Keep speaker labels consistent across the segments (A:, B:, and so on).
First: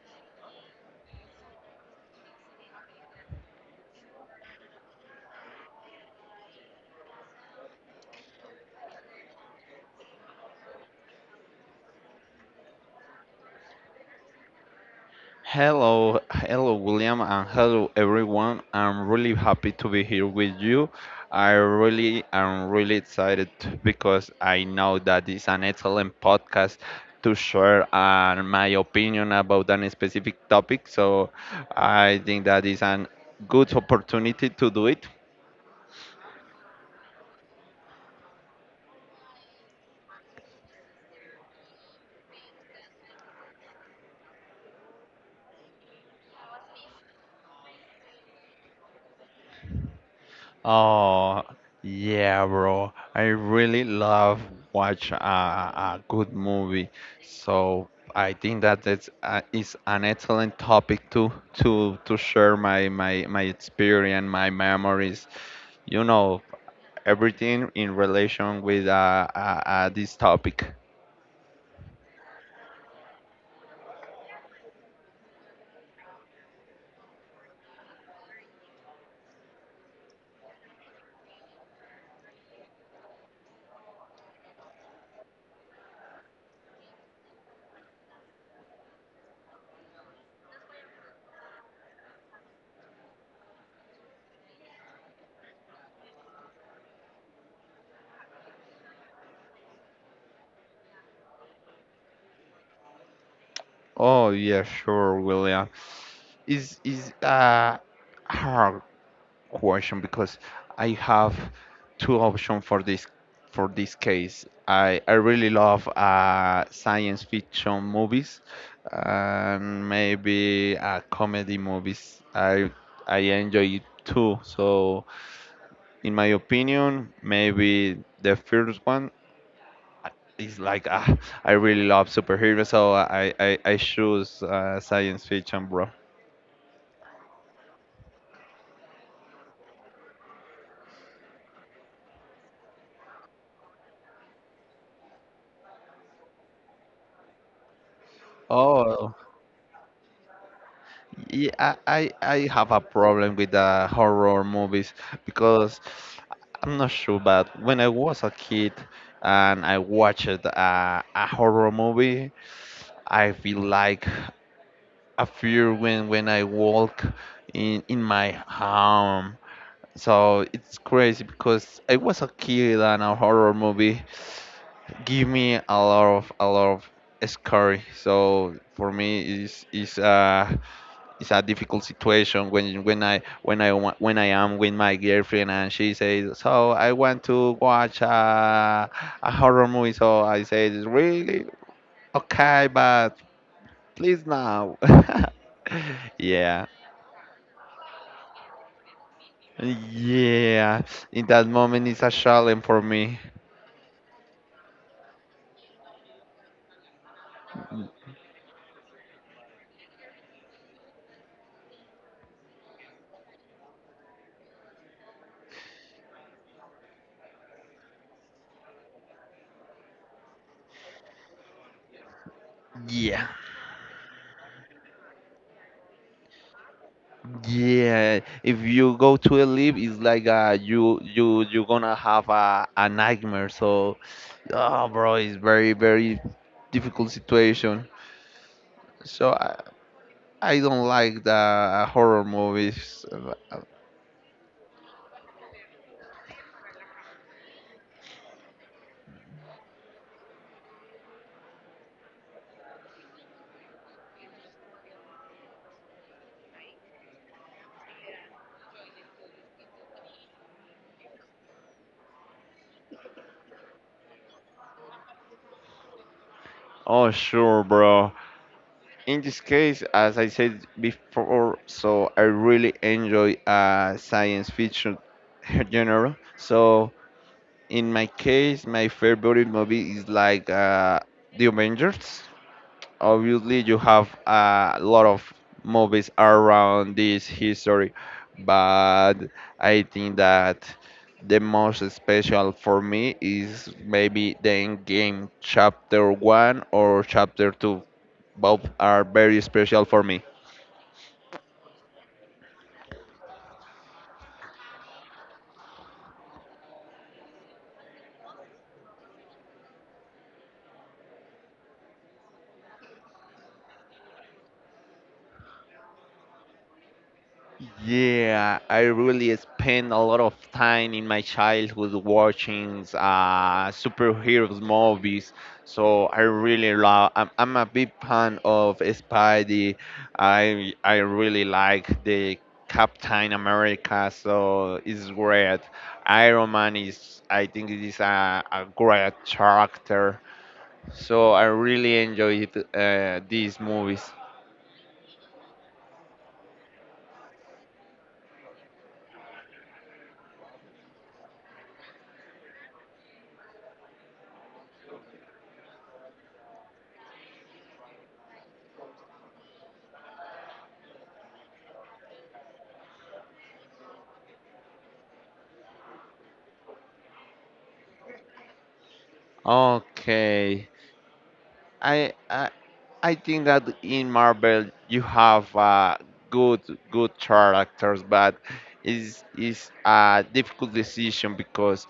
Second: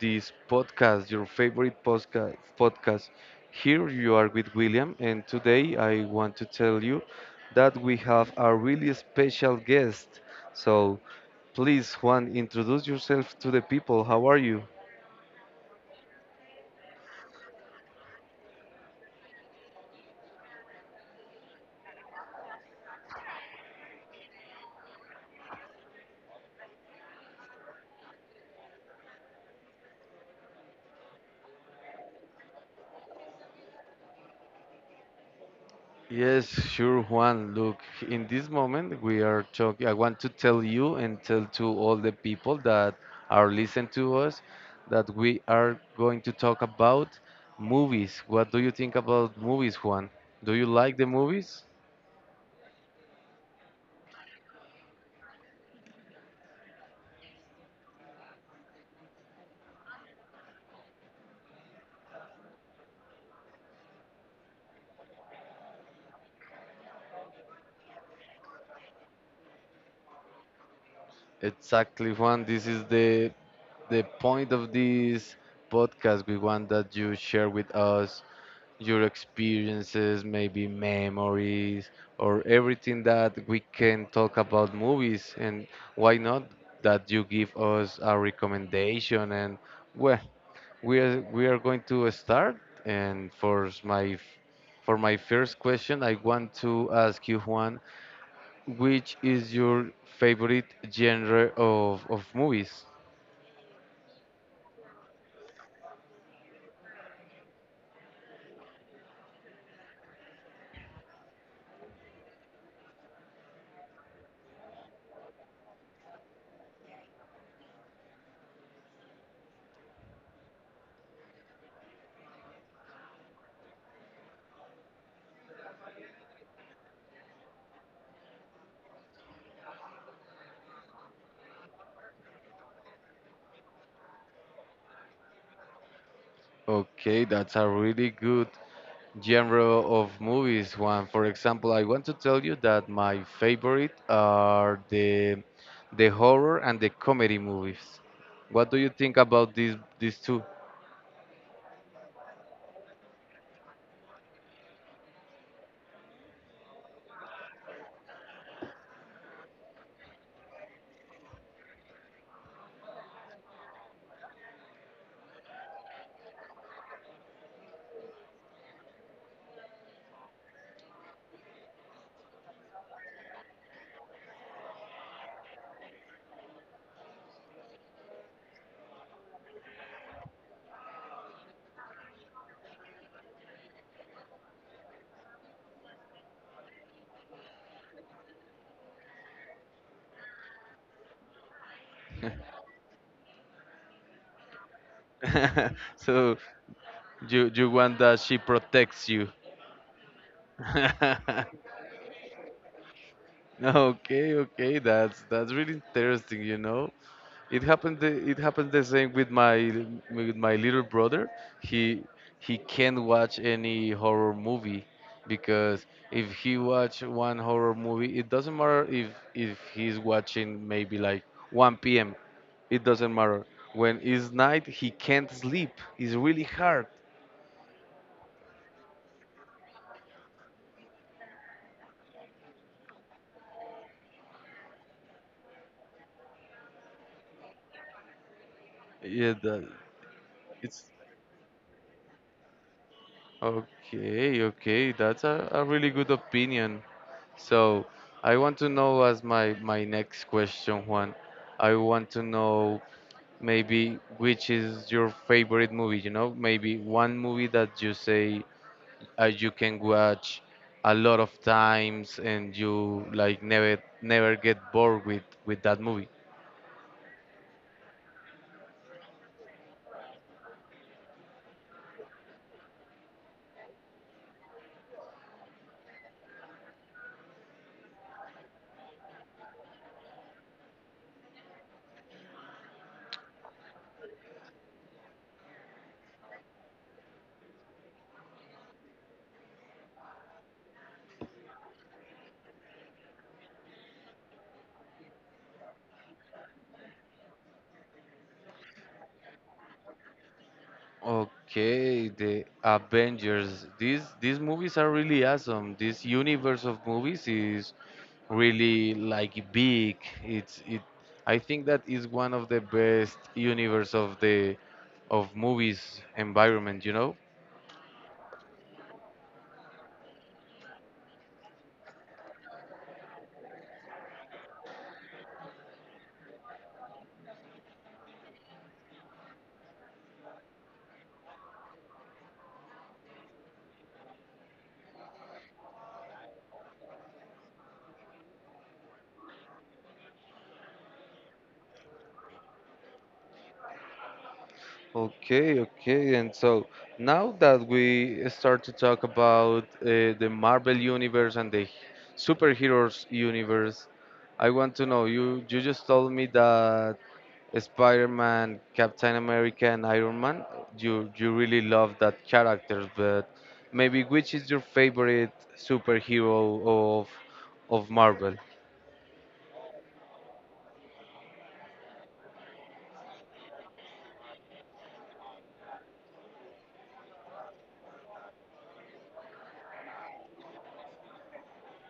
A: this podcast, your favorite podcast. Here you are with William, and today I want to tell you that we have a really special guest. So, please, Juan, introduce yourself to the people. How are you?
B: Hello, hello, William, and hello, everyone. I'm really happy to be here with you. I really am really excited because I know that it's an excellent podcast to share my opinion about any specific topic. So I think that is a good opportunity to do it.
A: Yes, sure, Juan. Look, in this moment, we are talking. I want to tell you and tell to all the people that are listening to us that we are going to talk about movies. What do you think about movies, Juan? Do you like the
B: Oh,
A: movies?
B: yeah, bro. I really love watch a good movie. So I think that it's is an excellent topic to to share my experience, my memories. You know, everything in relation with this topic.
A: Exactly, Juan. This is the point of this podcast. We want that you share with us your experiences, maybe memories, or everything that we can talk about movies. And why not that you give us a recommendation? And well, we are going to start. And for my first question, I want to ask you, Juan, which is your favorite genre of movies?
B: Oh yeah, sure, William. Is hard question because I have two options for this case. I really love science fiction movies and maybe comedy movies. I enjoy it too. So in my opinion, maybe the first one is like I really love superheroes, so I choose science fiction, bro.
A: Okay, that's a really good genre of movies. One, for example, I want to tell you that my favorite are the horror and the comedy movies. What do you
B: Oh,
A: think about these two?
B: yeah, I have a problem with the horror movies because I'm not sure, but when I was a kid and I watched a horror movie, I feel like a fear when I walk in my home. So it's crazy because I was a kid and a horror movie give me a lot of scary. So for me, it's a difficult situation when when I am with my girlfriend and she says, "So I want to watch a horror movie." So I say, "Really? Okay, but please now."
A: So
B: Yeah,
A: you want that she protects you.
B: yeah. In that moment, it's a challenge for me.
A: Okay, okay, that's really interesting. It happened. It happened the same with my little brother. He he can't watch any horror movie because if he watch one horror movie, it doesn't matter if he's watching maybe like 1 p.m. It doesn't
B: Yeah.
A: matter. When it's night, he can't sleep. It's really hard.
B: Yeah, if you go to a leap, it's like you're gonna have a nightmare. So, oh, bro, it's very difficult situation.
A: Yeah,
B: So I
A: it's
B: don't like the horror movies.
A: okay. Okay, that's a really good opinion. So I want to know as my next question, Juan. I want to know maybe which is your favorite movie, you know? Maybe one movie that you say you can watch a lot of times and you like never get bored with that movie.
B: Oh, sure, bro. In this case, as I said before, so I really enjoy science fiction genre. So in my case, my favorite movie is like The Avengers. Obviously you have a lot of movies around this history, but I think that the most special for me is maybe the end game chapter 1 or chapter 2. Both are very special for me.
A: Okay, the Avengers. These movies are really awesome. This universe of movies is really like big. It's it. I think that is one of the best universe of movies environment.
B: Yeah, I really spent a lot of time in my childhood watching superheroes movies. So I really love. I'm a big fan of Spidey. I really like the Captain America. So it's great. Iron Man is. I think it is a great character. So I really enjoyed these movies.
A: Okay, okay. And so now that we start to talk about the Marvel universe and the superheroes universe, I want to know you. You just told me that. Spider-Man, Captain America, and Iron Man, you really love that characters, but maybe which is your favorite superhero of Marvel?
B: Okay. I I I think that in Marvel you have good good characters, but is a difficult decision because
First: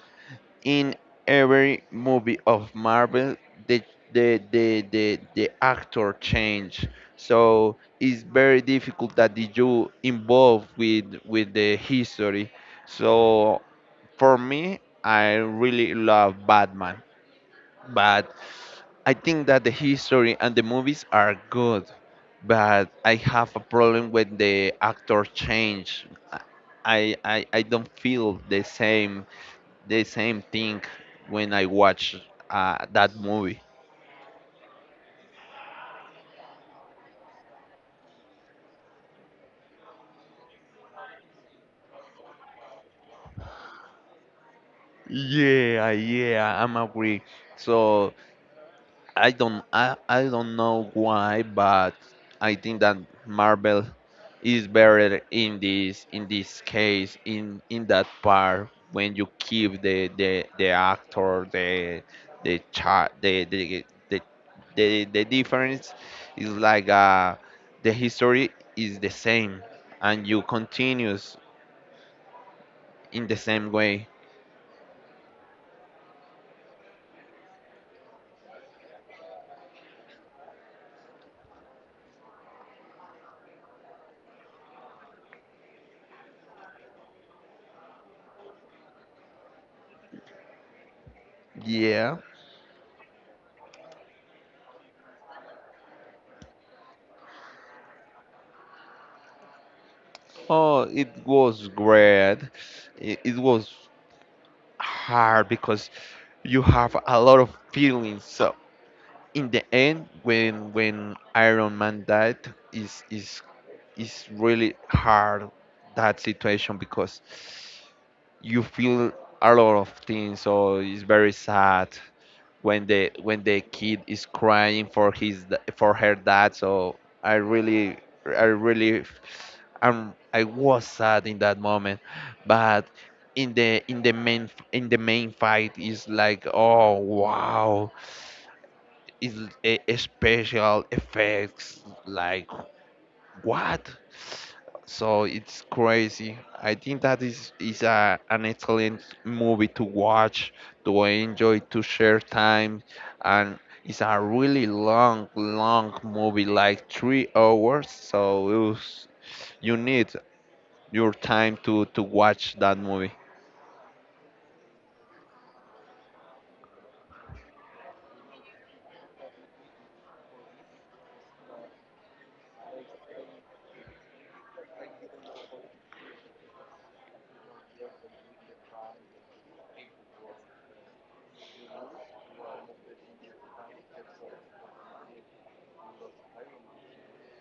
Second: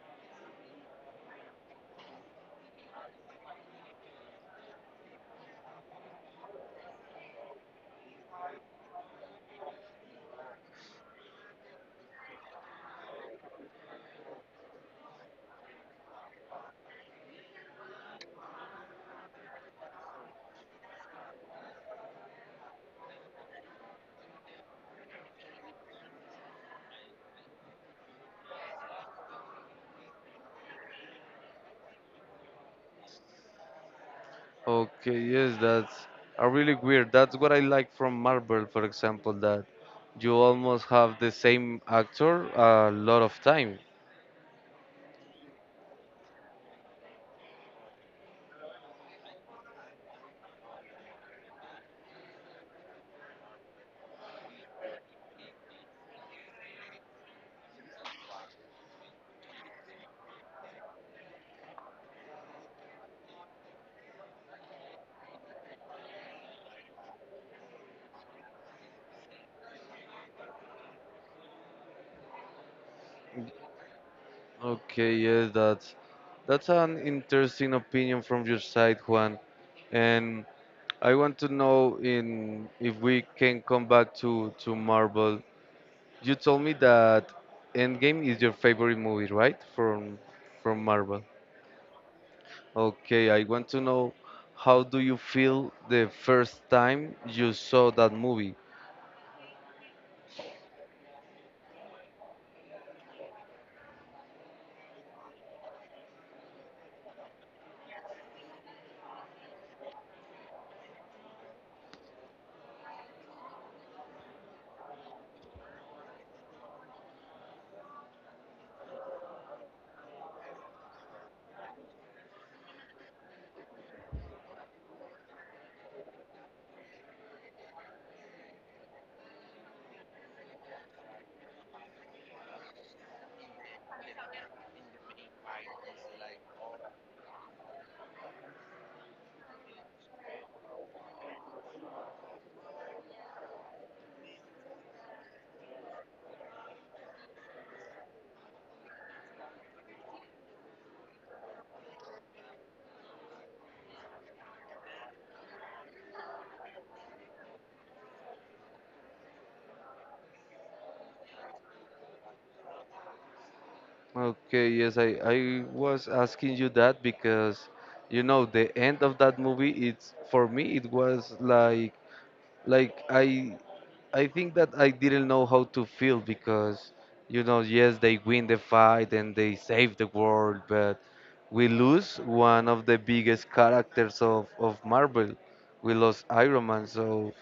B: in every movie of Marvel the the actor change. So it's very difficult that you involve with the history. So for me, I really love Batman, but I think that the history and the movies are good, but I have a problem when the actors change. I don't feel the same thing when I watch that movie.
A: Okay, yes, that's a really weird. That's what I like from Marvel, for example, that you almost have the same actor a lot of time.
B: Yeah, yeah, I'm agree. So I don't know why, but I think that Marvel is better in this case in that part when you keep the actor the child the difference is like the history is the same and you continues in the same way.
A: Okay, yes, that's an interesting opinion from your side, Juan. And I want to know in if we can come back to Marvel. You told me that Endgame is your favorite movie, right? From Marvel.
B: Yeah.
A: Okay, I want to know how do you feel the first time you saw that movie?
B: Oh, it was great. It was hard because you have a lot of feelings. So in the end, when Iron Man died, is is is really hard that situation because you feel a lot of things, so it's very sad when the kid is crying for his for her dad. So i really i really I was sad in that moment, but in the main fight is like, oh wow, is a special effects like what? So it's crazy. I think that is an excellent movie to watch, to enjoy, to share time, and it's a really long, long movie, like 3 hours. So it was, you need your time to watch that movie.
A: Okay, yes, I was asking you that because the end of that movie it's for me it was like like I think that I didn't know how to feel because, yes, they win the fight and they save the world, but we lose one of the biggest characters of Marvel. We lost Iron Man, so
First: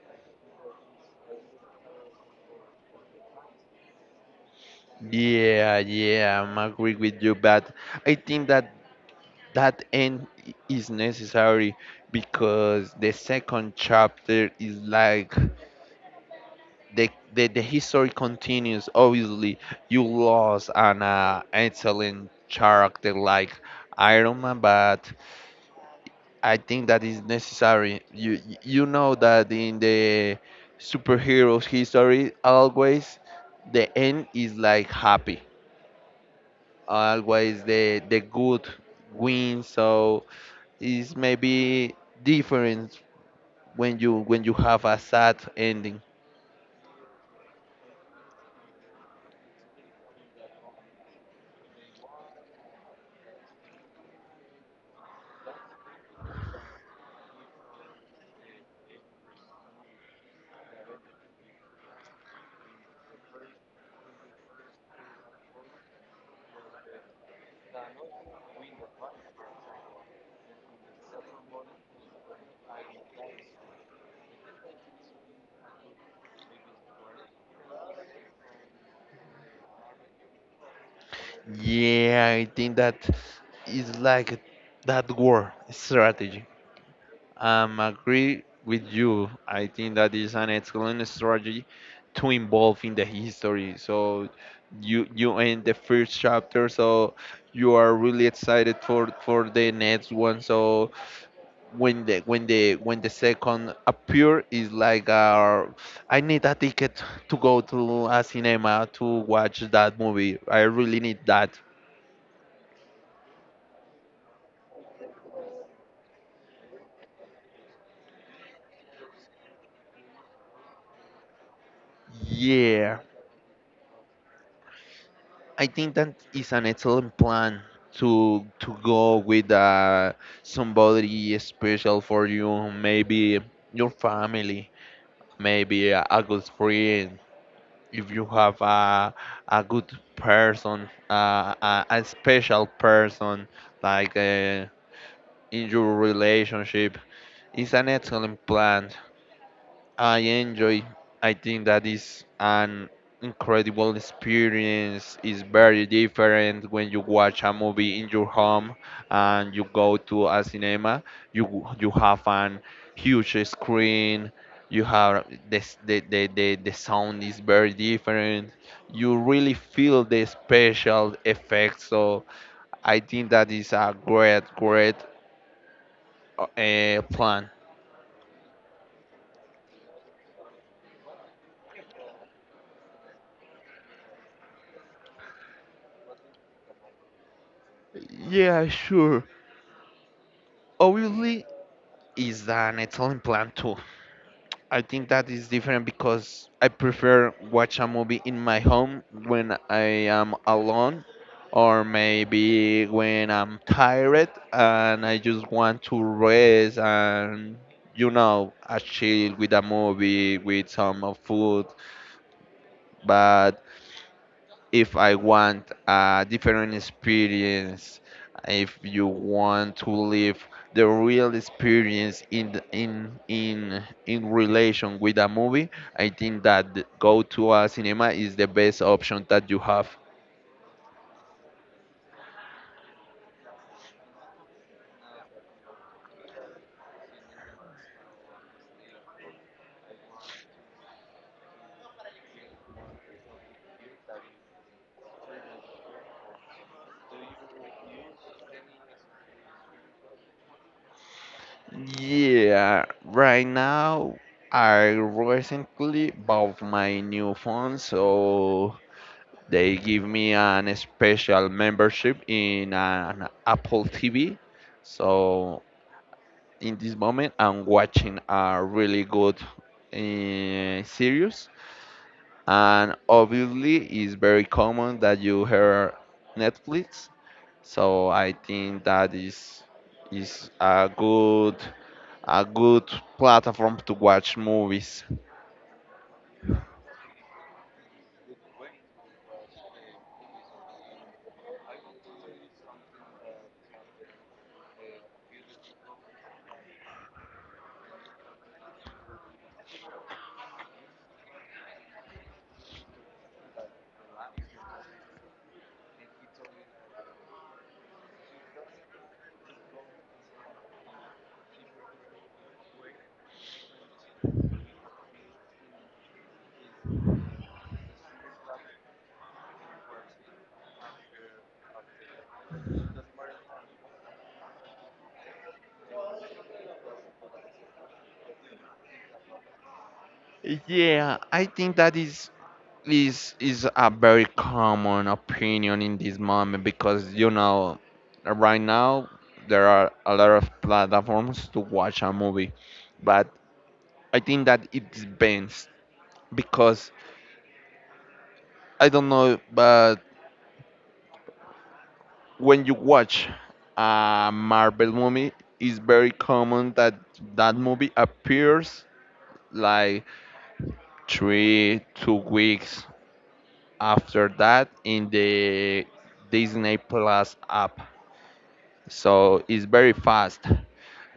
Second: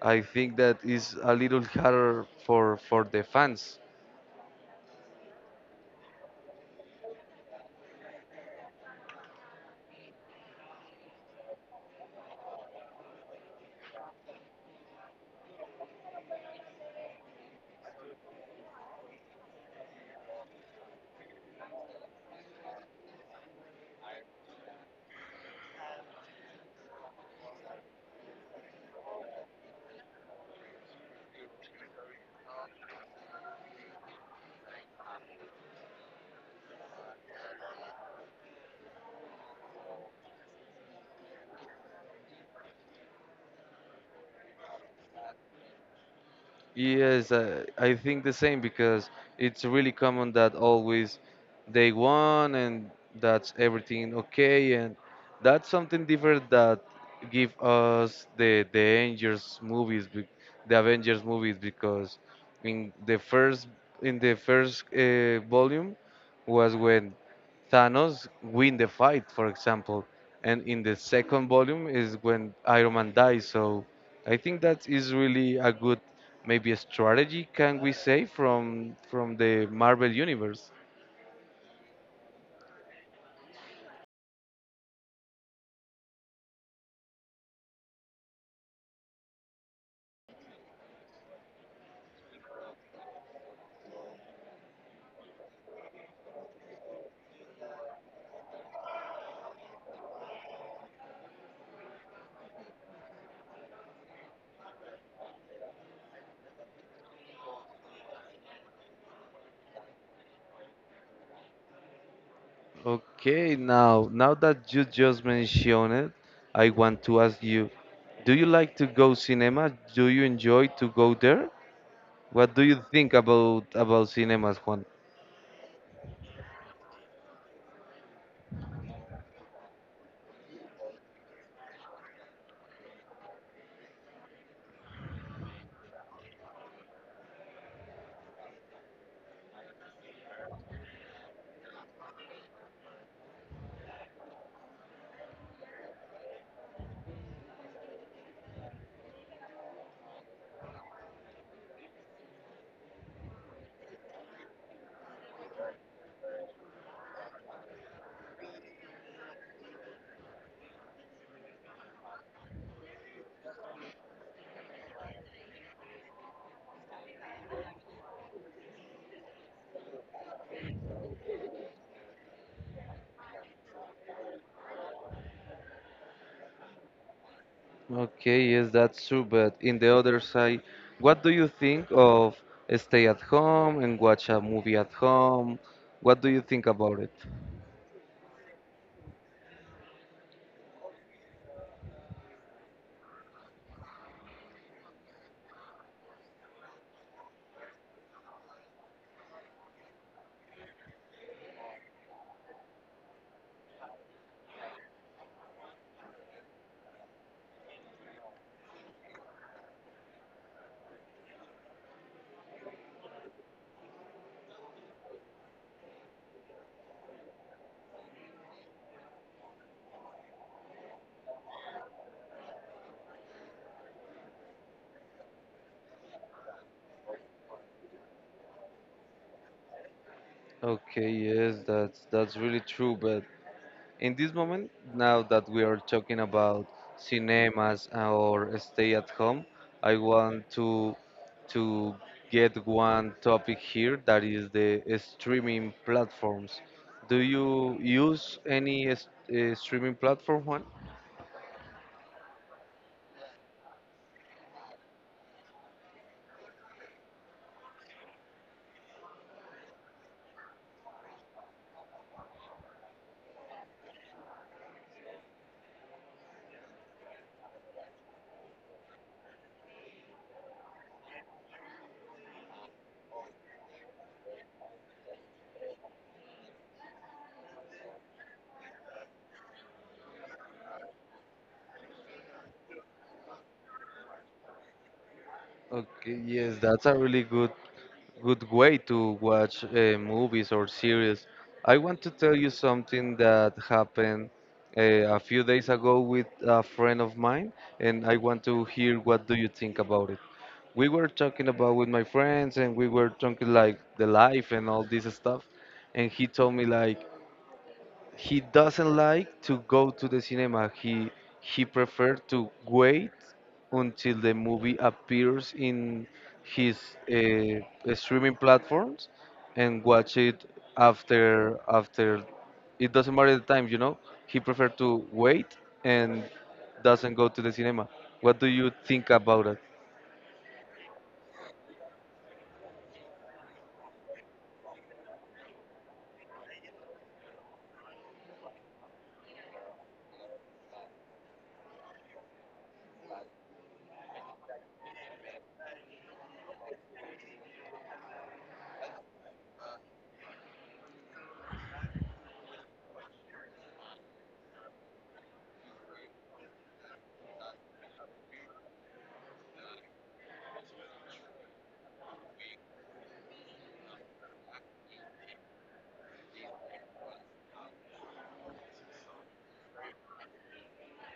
A: I think that is a little harder for the fans.
B: Yeah, yeah, I'm agree with you, but I think that that is necessary because the second chapter is like the history continues. Obviously, you lost an excellent character like Iron Man, but I think that is necessary. You know that in the superheroes history, always the end is like happy. Always the good wins. So it's maybe different when you have a sad ending.
A: Yes, I think the same because it's really common that always they won and that's everything okay and that's something different that give us the Avengers movies because in the first in the first volume was when Thanos win the fight, for example, and in the second volume is when Iron Man dies. So I think that is really a good maybe a strategy can we say from the Marvel universe.
B: Yeah, I think that is like that war strategy. I'm agree with you. I think that is an excellent strategy to involve in the history. So you end the first chapter, so you are really excited for the next one. So when the second appear is like I need a ticket to go to a cinema to watch that movie. I really need that.
A: Okay, now that you just mentioned it, I want to ask you, do you like to go cinema? Do you enjoy to go there? What do you
B: Yeah,
A: think about cinemas, Juan?
B: I think that is an excellent plan to go with somebody special for you, maybe your family, maybe a good friend. If you have a good person, a special person like in your relationship, it's an excellent plan I enjoy. I think that is an incredible experience. It's very different when you watch a movie in your home and you go to a cinema. You have an huge screen. You have this, the sound is very different. You really feel the special effects. So I think that is a great, great plan.
A: Okay, yes, that's true, but in the other side, what do you think of stay at home and watch a movie at home? What do you think about it?
B: Yeah, sure. Obviously, is an Italian plan too. I think that is different because I prefer watch a movie in my home when I am alone or maybe when I'm tired and I just want to rest and, you know, a chill with a movie, with some food. But if I want a different experience, if you want to live the real experience in relation with a movie, I think that go to a cinema is the best option that you have.
A: Okay, yes, that's really true. But in this moment, now that we are talking about cinemas or stay at home, I want to get one topic here that is the streaming platforms. Do you use any streaming platform, Juan?
B: Yeah, right now I recently bought my new phone, so they give me an special membership in an Apple TV. So in this moment I'm watching a really good series, and obviously it's very common that you hear Netflix. So I think that is a good platform to watch movies.
A: Okay, yes, that's a really good way to watch movies or series. I want to tell you something that happened uh, a few days ago with a friend of mine, and I want to hear what do you think about it. We were talking about with my friends, and we were talking like the life and all this stuff, and he told me like, he doesn't like to go to the cinema. He prefer to wait until the movie appears in his streaming platforms and watch it after. It doesn't matter the time. He prefer to wait and doesn't go to the cinema. What do you think about it?
B: Yeah, I think that is— this is a very common opinion in this moment because, you know, right now there are a lot of platforms to watch a movie, but I think that it depends because I don't know, but when you watch a Marvel movie, it's very common that that movie appears like 3 two weeks after that in the Disney Plus app. So it's very fast.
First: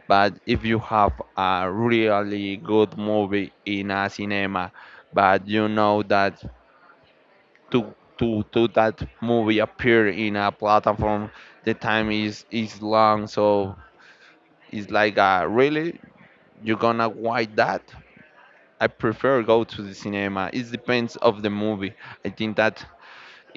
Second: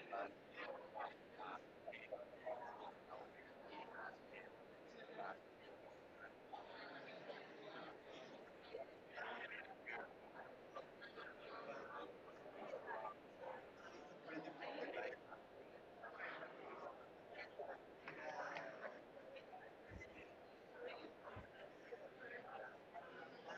B: But if you have a really good movie in a cinema, but you know that to that movie appear in a platform, the time is long, so it's like really, you're gonna wait that? I prefer go to the cinema. It depends of the movie. I think that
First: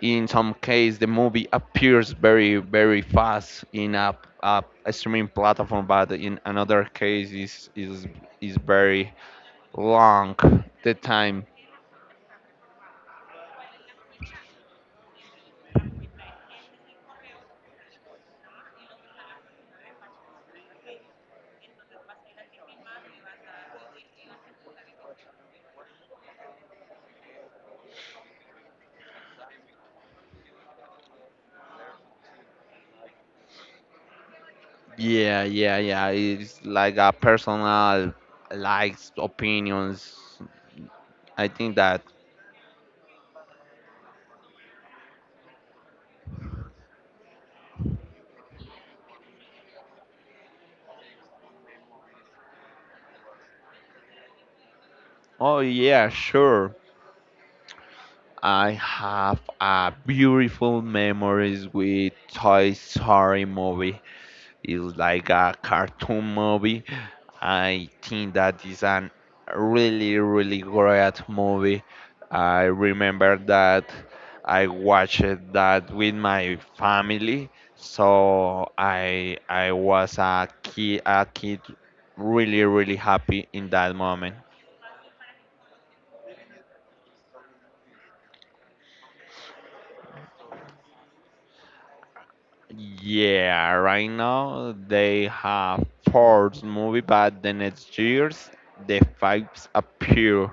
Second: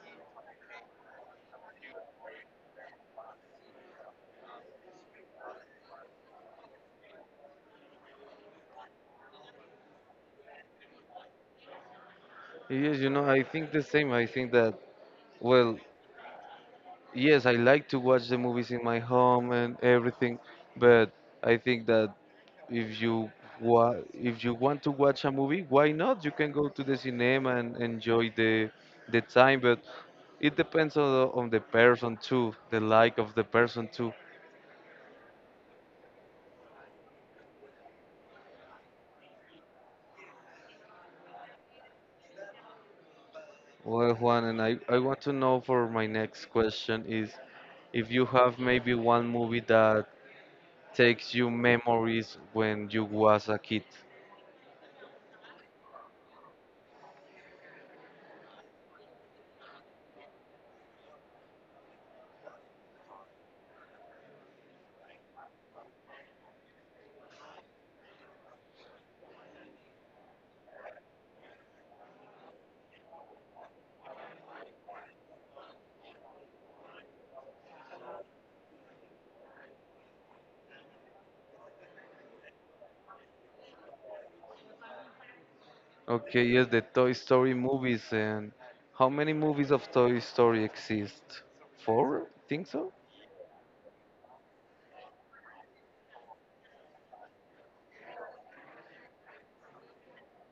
B: in some case the movie appears very fast in a streaming platform, but in another case is is very long the time.
A: Yes, I think the same. I think that, well, yes, I like to watch the movies in my home and everything, but I think that if you if you want to watch a movie, why not? You can go to the cinema and enjoy the time, but it depends on the person too, the like of the person too.
B: Yeah, yeah, yeah, it's like a personal likes opinions I think that.
A: Well, Juan, and I want to know for my next question is if you have maybe one movie that takes you memories when you was a kid.
B: Oh yeah, sure, I have a beautiful memories with Toy Story movie. It's like a cartoon movie. I think that is an really, really great movie. I remember that I watched that with my family. So I was a kid really, really happy in that moment.
A: Okay, yes, the Toy Story movies and how many movies of Toy Story exist? Four? Think so?
B: Yeah, right now they have fourth movie, but the next years the fives appear.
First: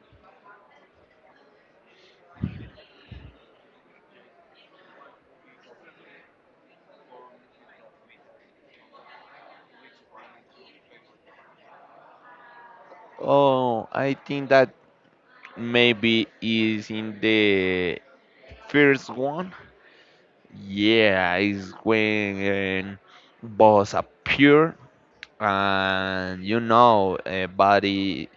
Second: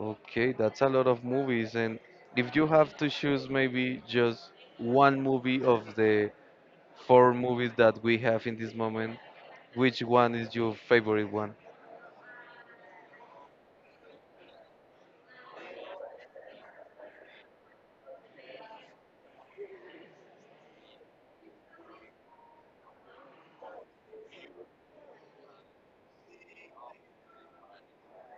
A: Okay, that's a lot of movies. And if you have to choose maybe just one movie of the four movies that we have in this moment, which one is your favorite one?
B: Oh, I think that maybe is in the first one. Yeah, is when boss appear and you know body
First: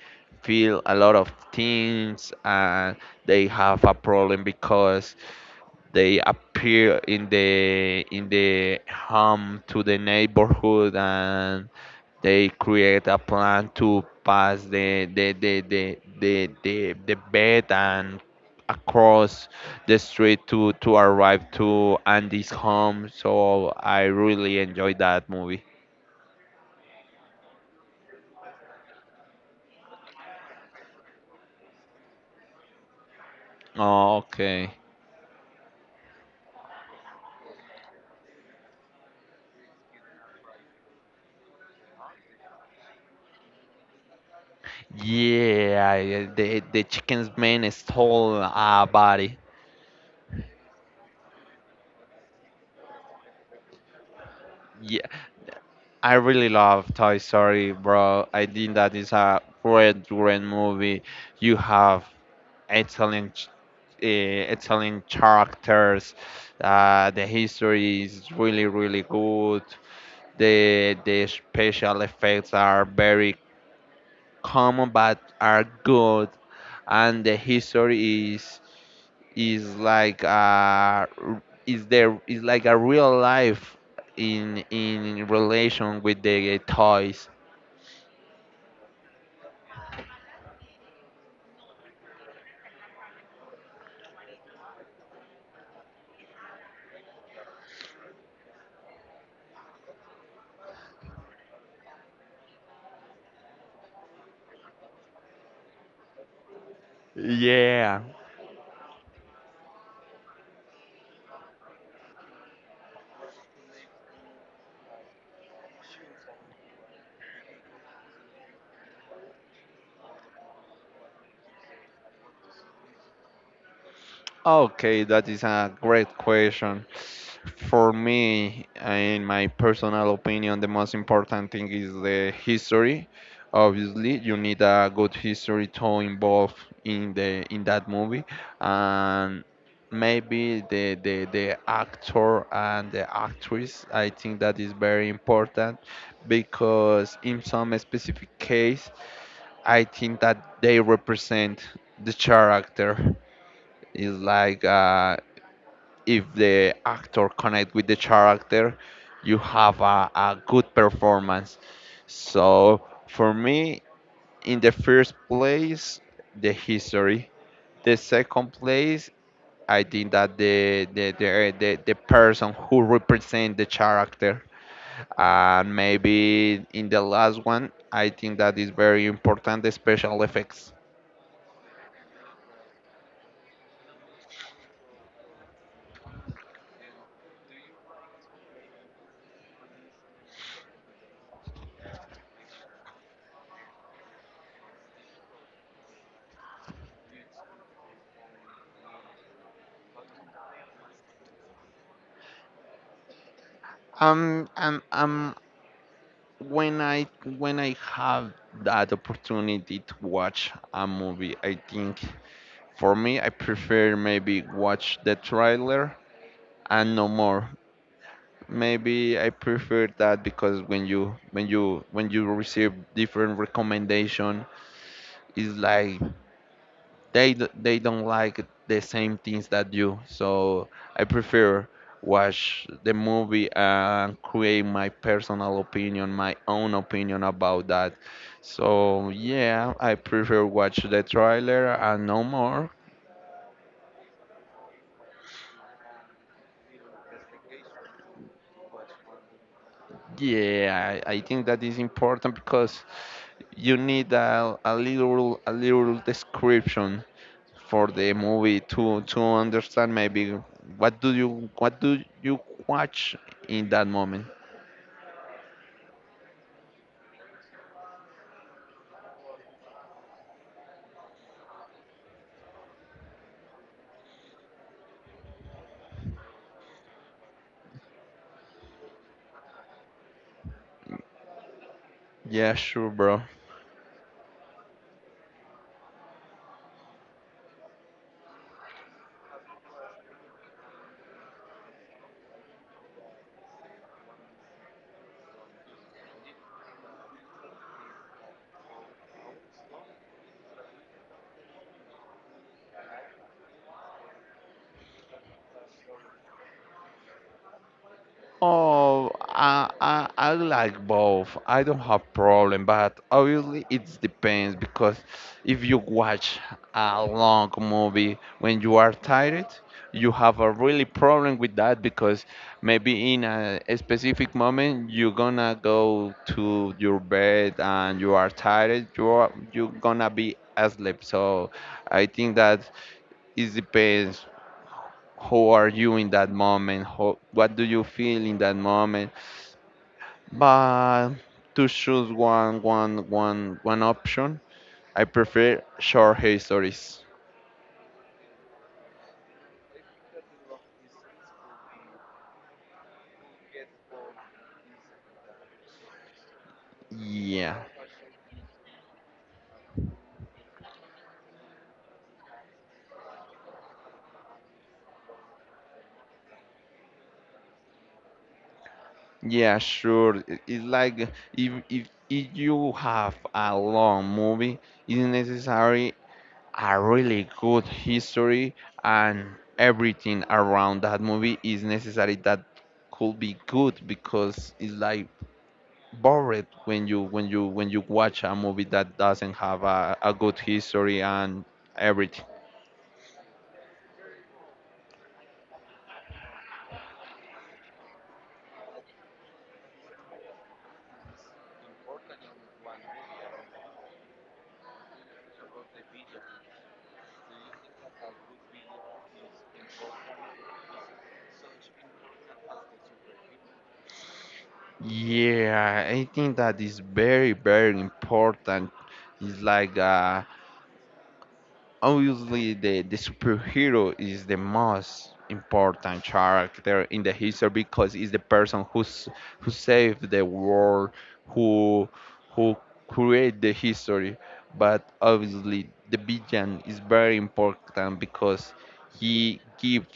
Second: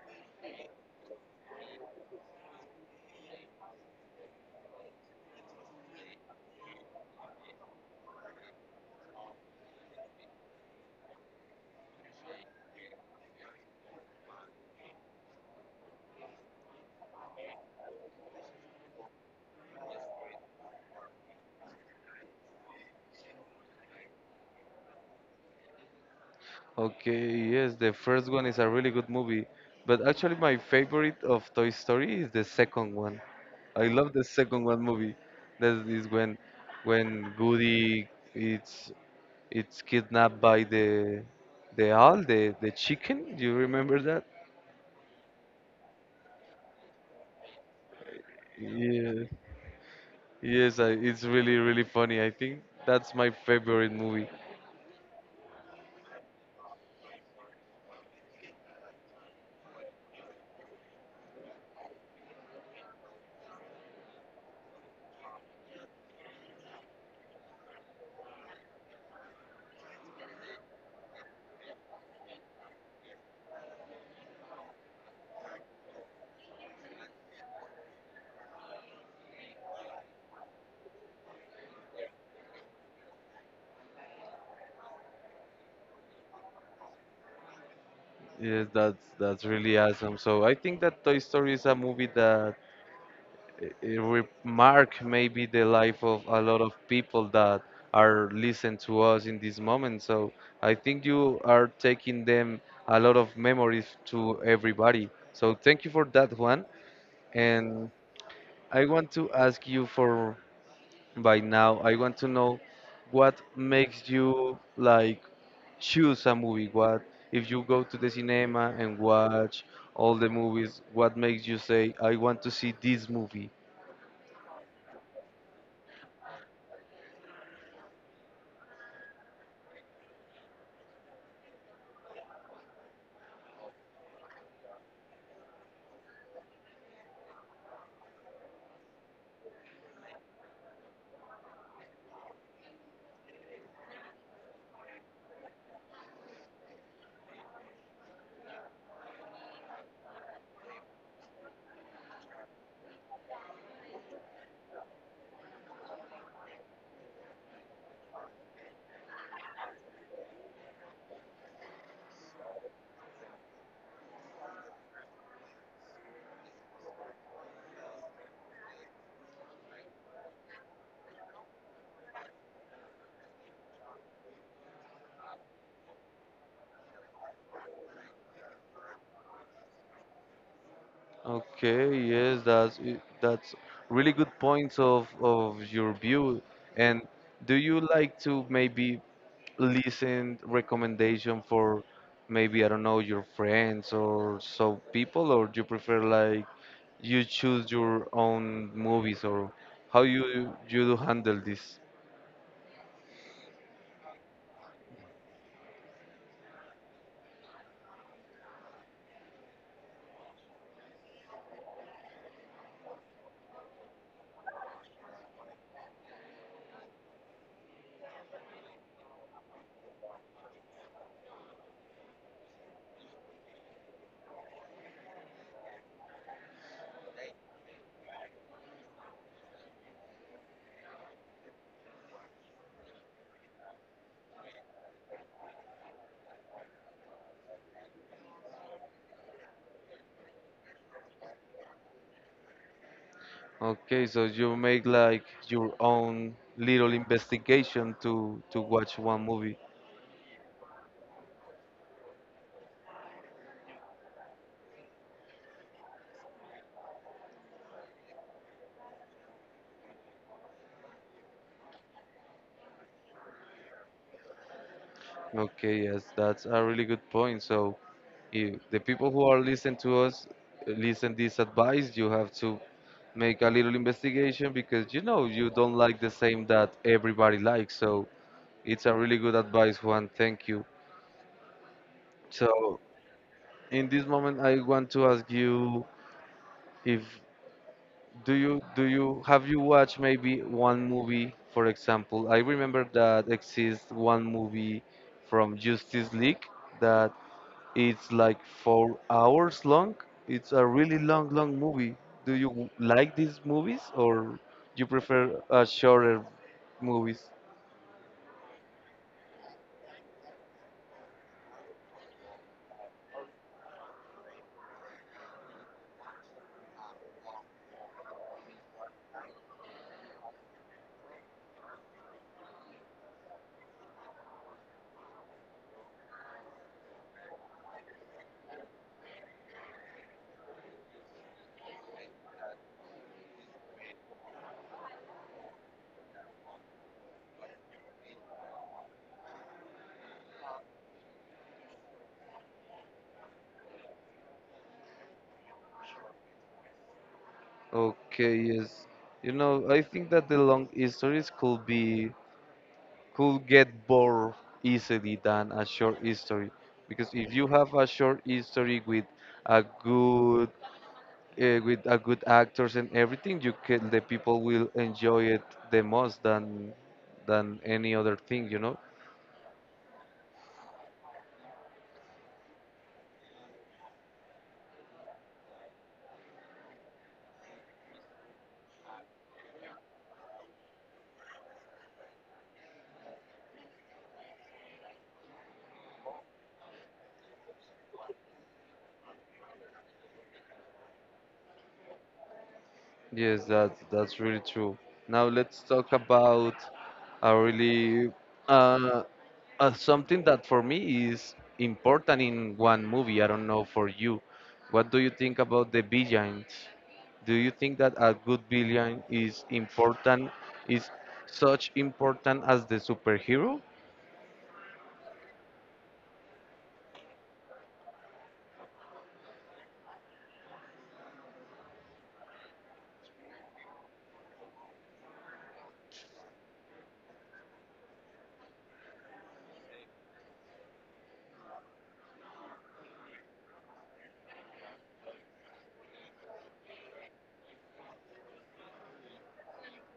B: feel a lot of things and they have a problem because they appear in the home to the neighborhood and they create a plan to pass the bed and across the street to arrive to Andy's home. So I really enjoyed that movie.
A: Okay, yes, the first one is a really good movie. But actually, my favorite of Toy Story is the second one. I love
B: Oh,
A: the second
B: okay.
A: one movie. That is when Goody it's it's kidnapped by the owl, the chicken. Do you remember that?
B: Yeah, yeah, the chicken's man stole a
A: Yeah.
B: body.
A: Yes, it's really funny. I think that's my favorite movie.
B: Yeah, I really love Toy Story, bro. I think that is a great, great movie. You have Italian Italian characters. The history is really really good. The special effects are very common but are good, and the history is like is there is like a real life in relation with the toys.
A: Yes, that's really awesome. So I think that Toy Story is a movie that it remark maybe the life of a lot of people that are listening to us in this moment. So I think you are taking them a lot of memories to everybody. So thank you for that, Juan. And
B: Yeah.
A: I want to ask you for by now, I want to know what makes you like choose a movie. What if you go to the cinema and watch all the movies? What makes you say, I want to see this movie?
B: Okay, that is a great question. For me, in my personal opinion, the most important thing is the history. Obviously, you need a good history to involve in the in that movie, and maybe the actor and the actress. I think that is very important because in some specific case, I think that they represent the character is like if the actor connect with the character, you have a good performance. So for me, in the first place, the history. The second place, I think that the person who represent the character. And maybe in the last one, I think that is very important the special effects.
A: Okay, yes, that's really good points of your view. And do you like to maybe listen recommendation for maybe I don't know your friends or so people, or you prefer like you choose your own movies or how you do handle this?
B: I'm when I when I have that opportunity to watch a movie, I think for me I prefer maybe watch the trailer and no more. Maybe I prefer that because when you receive different recommendation, it's like they don't like the same things that you. So I prefer watch the movie and create my personal opinion, my own opinion about that. So yeah, I prefer watch the trailer and no more.
A: Okay, so you make like your own little investigation to watch one movie.
B: Yeah, I think that is important because you need a little description for the movie to understand maybe what do you watch in that moment.
A: Okay, yes, that's a really good point. So, if the people who are listening to us listen this advice, you have to make a little investigation because you know you don't like the same that everybody likes. So, it's a really good advice, Juan. Thank you.
B: Yeah,
A: So,
B: sure, bro.
A: in this moment, I want to ask you if do you do you have you watched maybe one movie, for example? I remember that exists one movie from Justice League that It's like 4 hours long. It's a really long, long movie. Do you like these movies or you prefer shorter movies?
B: Oh, I like both. I don't have problem, but obviously it depends because if you watch a long movie when you are tired, you have a really problem with that because maybe in a specific moment you're gonna go to your bed and you are tired. You gonna be asleep. So I think that it depends how are you in that moment how, what do you feel in that moment but to choose one option, I prefer short histories.
A: Okay, yes. I think that the long histories could be could get bored easily than a short history because if you
B: Yeah,
A: have a short history with a good a good actors and everything, you can the people will enjoy it the most than any other thing.
B: yeah, sure. I- it's like if you have a long movie, it's necessary a really good history and everything around that movie is necessary that could be good because it's like bored when you watch a movie that doesn't have a good history and everything.
A: Yes, that's really true. Now let's talk about a really uh, something that for me is important in one movie. I don't know for you. What do you think about the villains? Do you think that a good villain is important, is such important as the superhero?
B: Yeah, I think that is very very important. It's like obviously the superhero is the most important character in the history because it's the person who's who saved the world who who create the history but obviously the villain is very important because he give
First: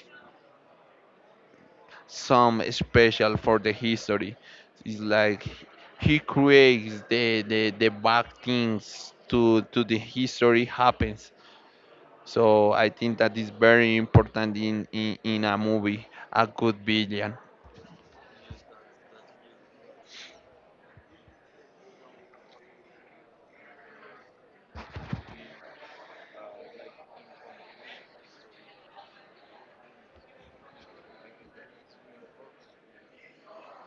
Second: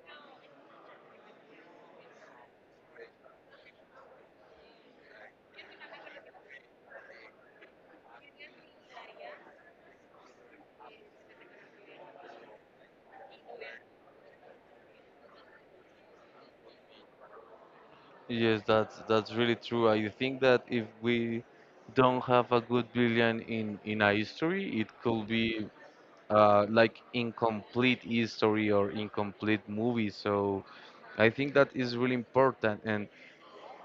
B: some special for the history. It's like he creates the bad things to the history happens. So I think that is very important in a movie, a good villain.
A: Yes, that's really true. I think that if we don't have a good villain in a history, it could be like incomplete history or incomplete movie. So I think that is really important. And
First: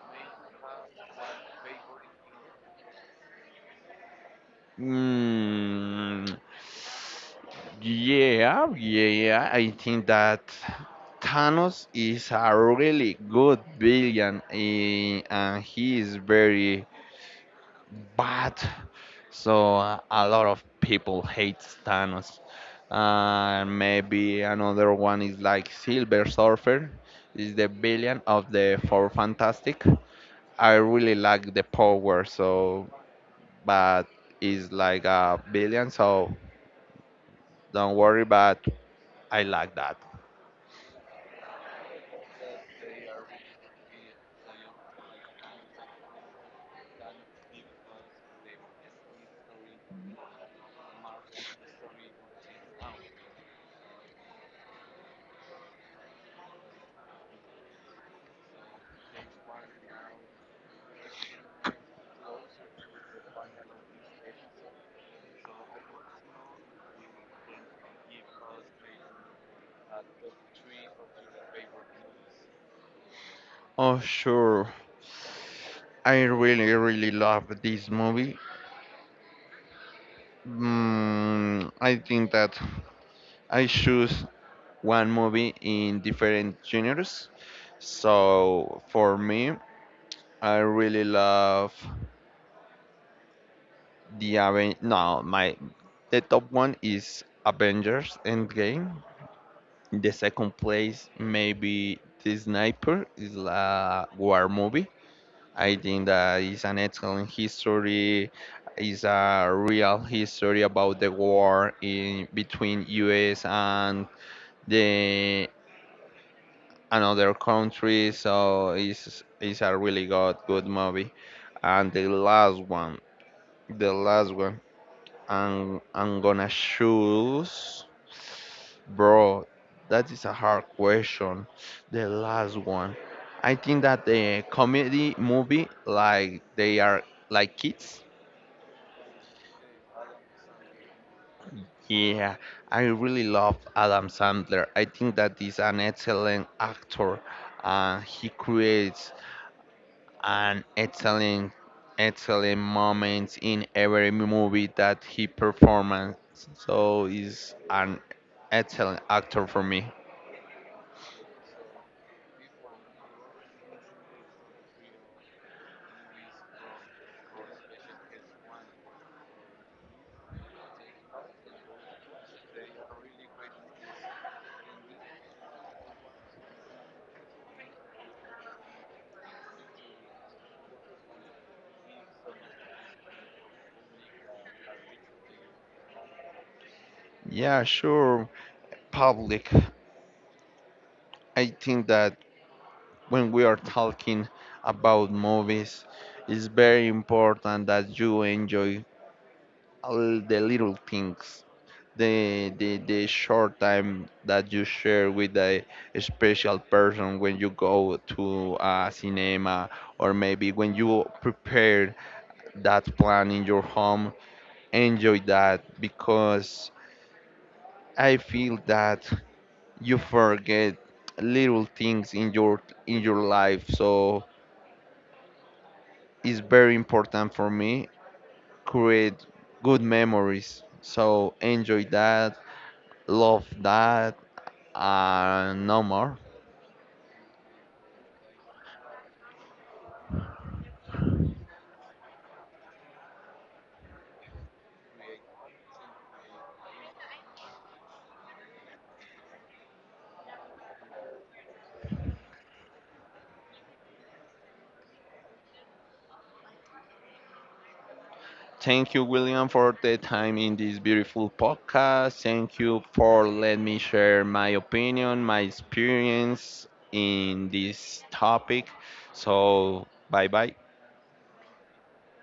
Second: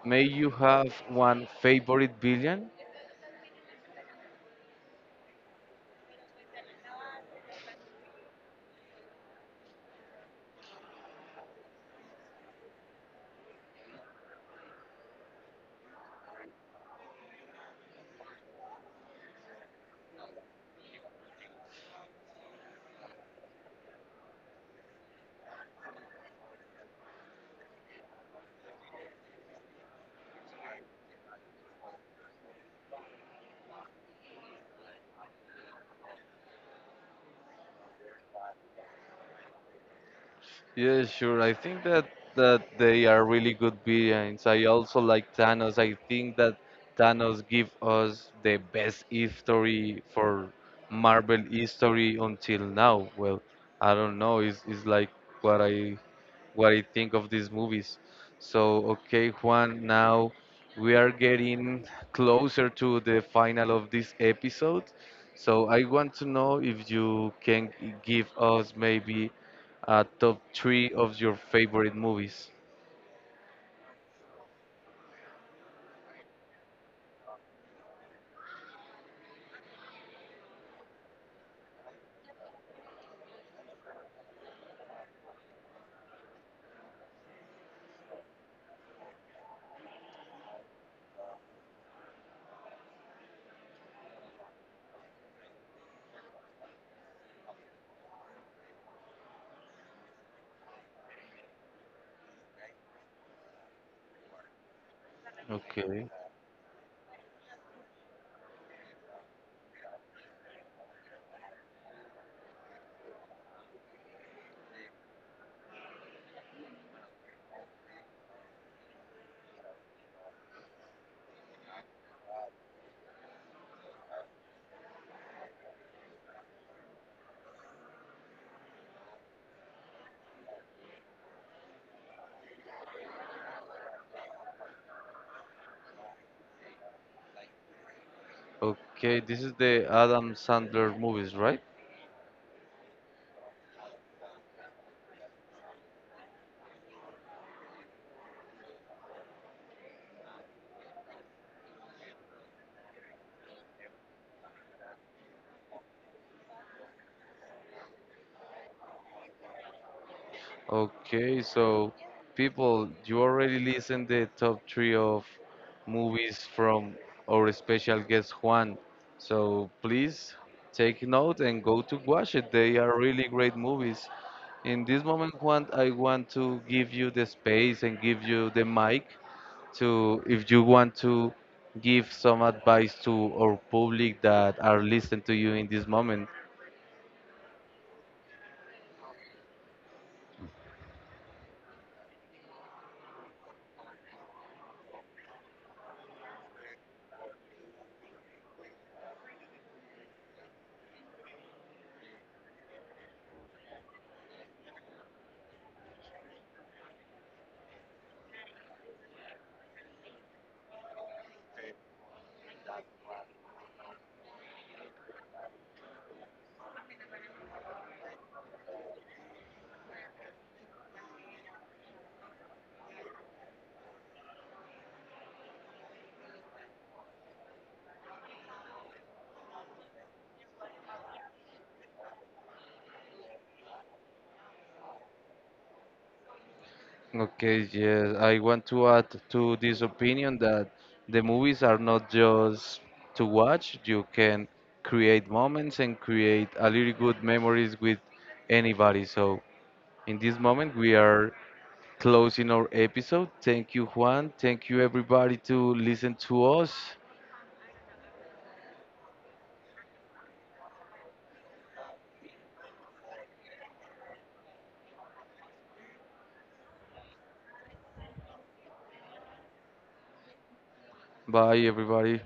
A: may you have one favorite villain?
B: Mm, yeah. I think that Thanos is a really good villain eh, and he is very bad. So a lot of people hate Thanos. Maybe another one is like Silver Surfer, is the villain of the Four Fantastic. I really like the power, so but it's like a billion, so don't worry. But I like that.
A: Yeah, sure. I think that they are really good villains. I also like Thanos. I think that Thanos give us the best history for Marvel history until now. Well, I don't know. It's like what I think of these movies. So, okay, Juan, now we are getting closer to the final of this episode. So, I want to know if you can give us maybe a top three of your favorite movies.
B: Oh sure, I really really love this movie. I think that I choose one movie in different genres. So for me, I really love the Aven. No, my the top one is Avengers Endgame. In the second place, maybe The Sniper is a war movie. I think
A: Okay.
B: that is an excellent history. It's a real history about the war in between U.S. and the another country. So it's a really good movie. And the last one I'm gonna choose, bro. That is a hard question. The last one. I think that the comedy movie, like they are like kids.
A: Okay, this is the Adam Sandler movies, right?
B: Yeah, I really love Adam Sandler. I think that he's an excellent actor. He creates an excellent moments in every movie that he performed. So he's an excellent actor for me.
A: Okay, so people, you already listened the top three of movies from our special guest Juan. So please take note and go to watch it. They are really great movies. In this moment, Juan, I want to give you the space and give you the mic to, if you want to give some advice to our public that are listening to you in this moment.
B: Yeah, sure. Public. I think that when we are talking about movies, it's very important that you enjoy all the little things, the short time that you share with a special person when you go to a cinema or maybe when you prepare that plan in your home, enjoy that because I feel that you forget little things in your life. So it's very important for me create good memories. So enjoy that, love that, and no more.
A: Okay, yes, I want to add to this opinion that the movies are not just to watch. You can create moments and create a really good memories with anybody. So in this moment, we are closing our episode. Thank you, Juan. Thank you, everybody, to listen to us.
B: Thank you, William, for the time in this beautiful podcast. Thank you for letting me share my opinion, my experience in this topic. So, bye bye.
A: Bye, everybody.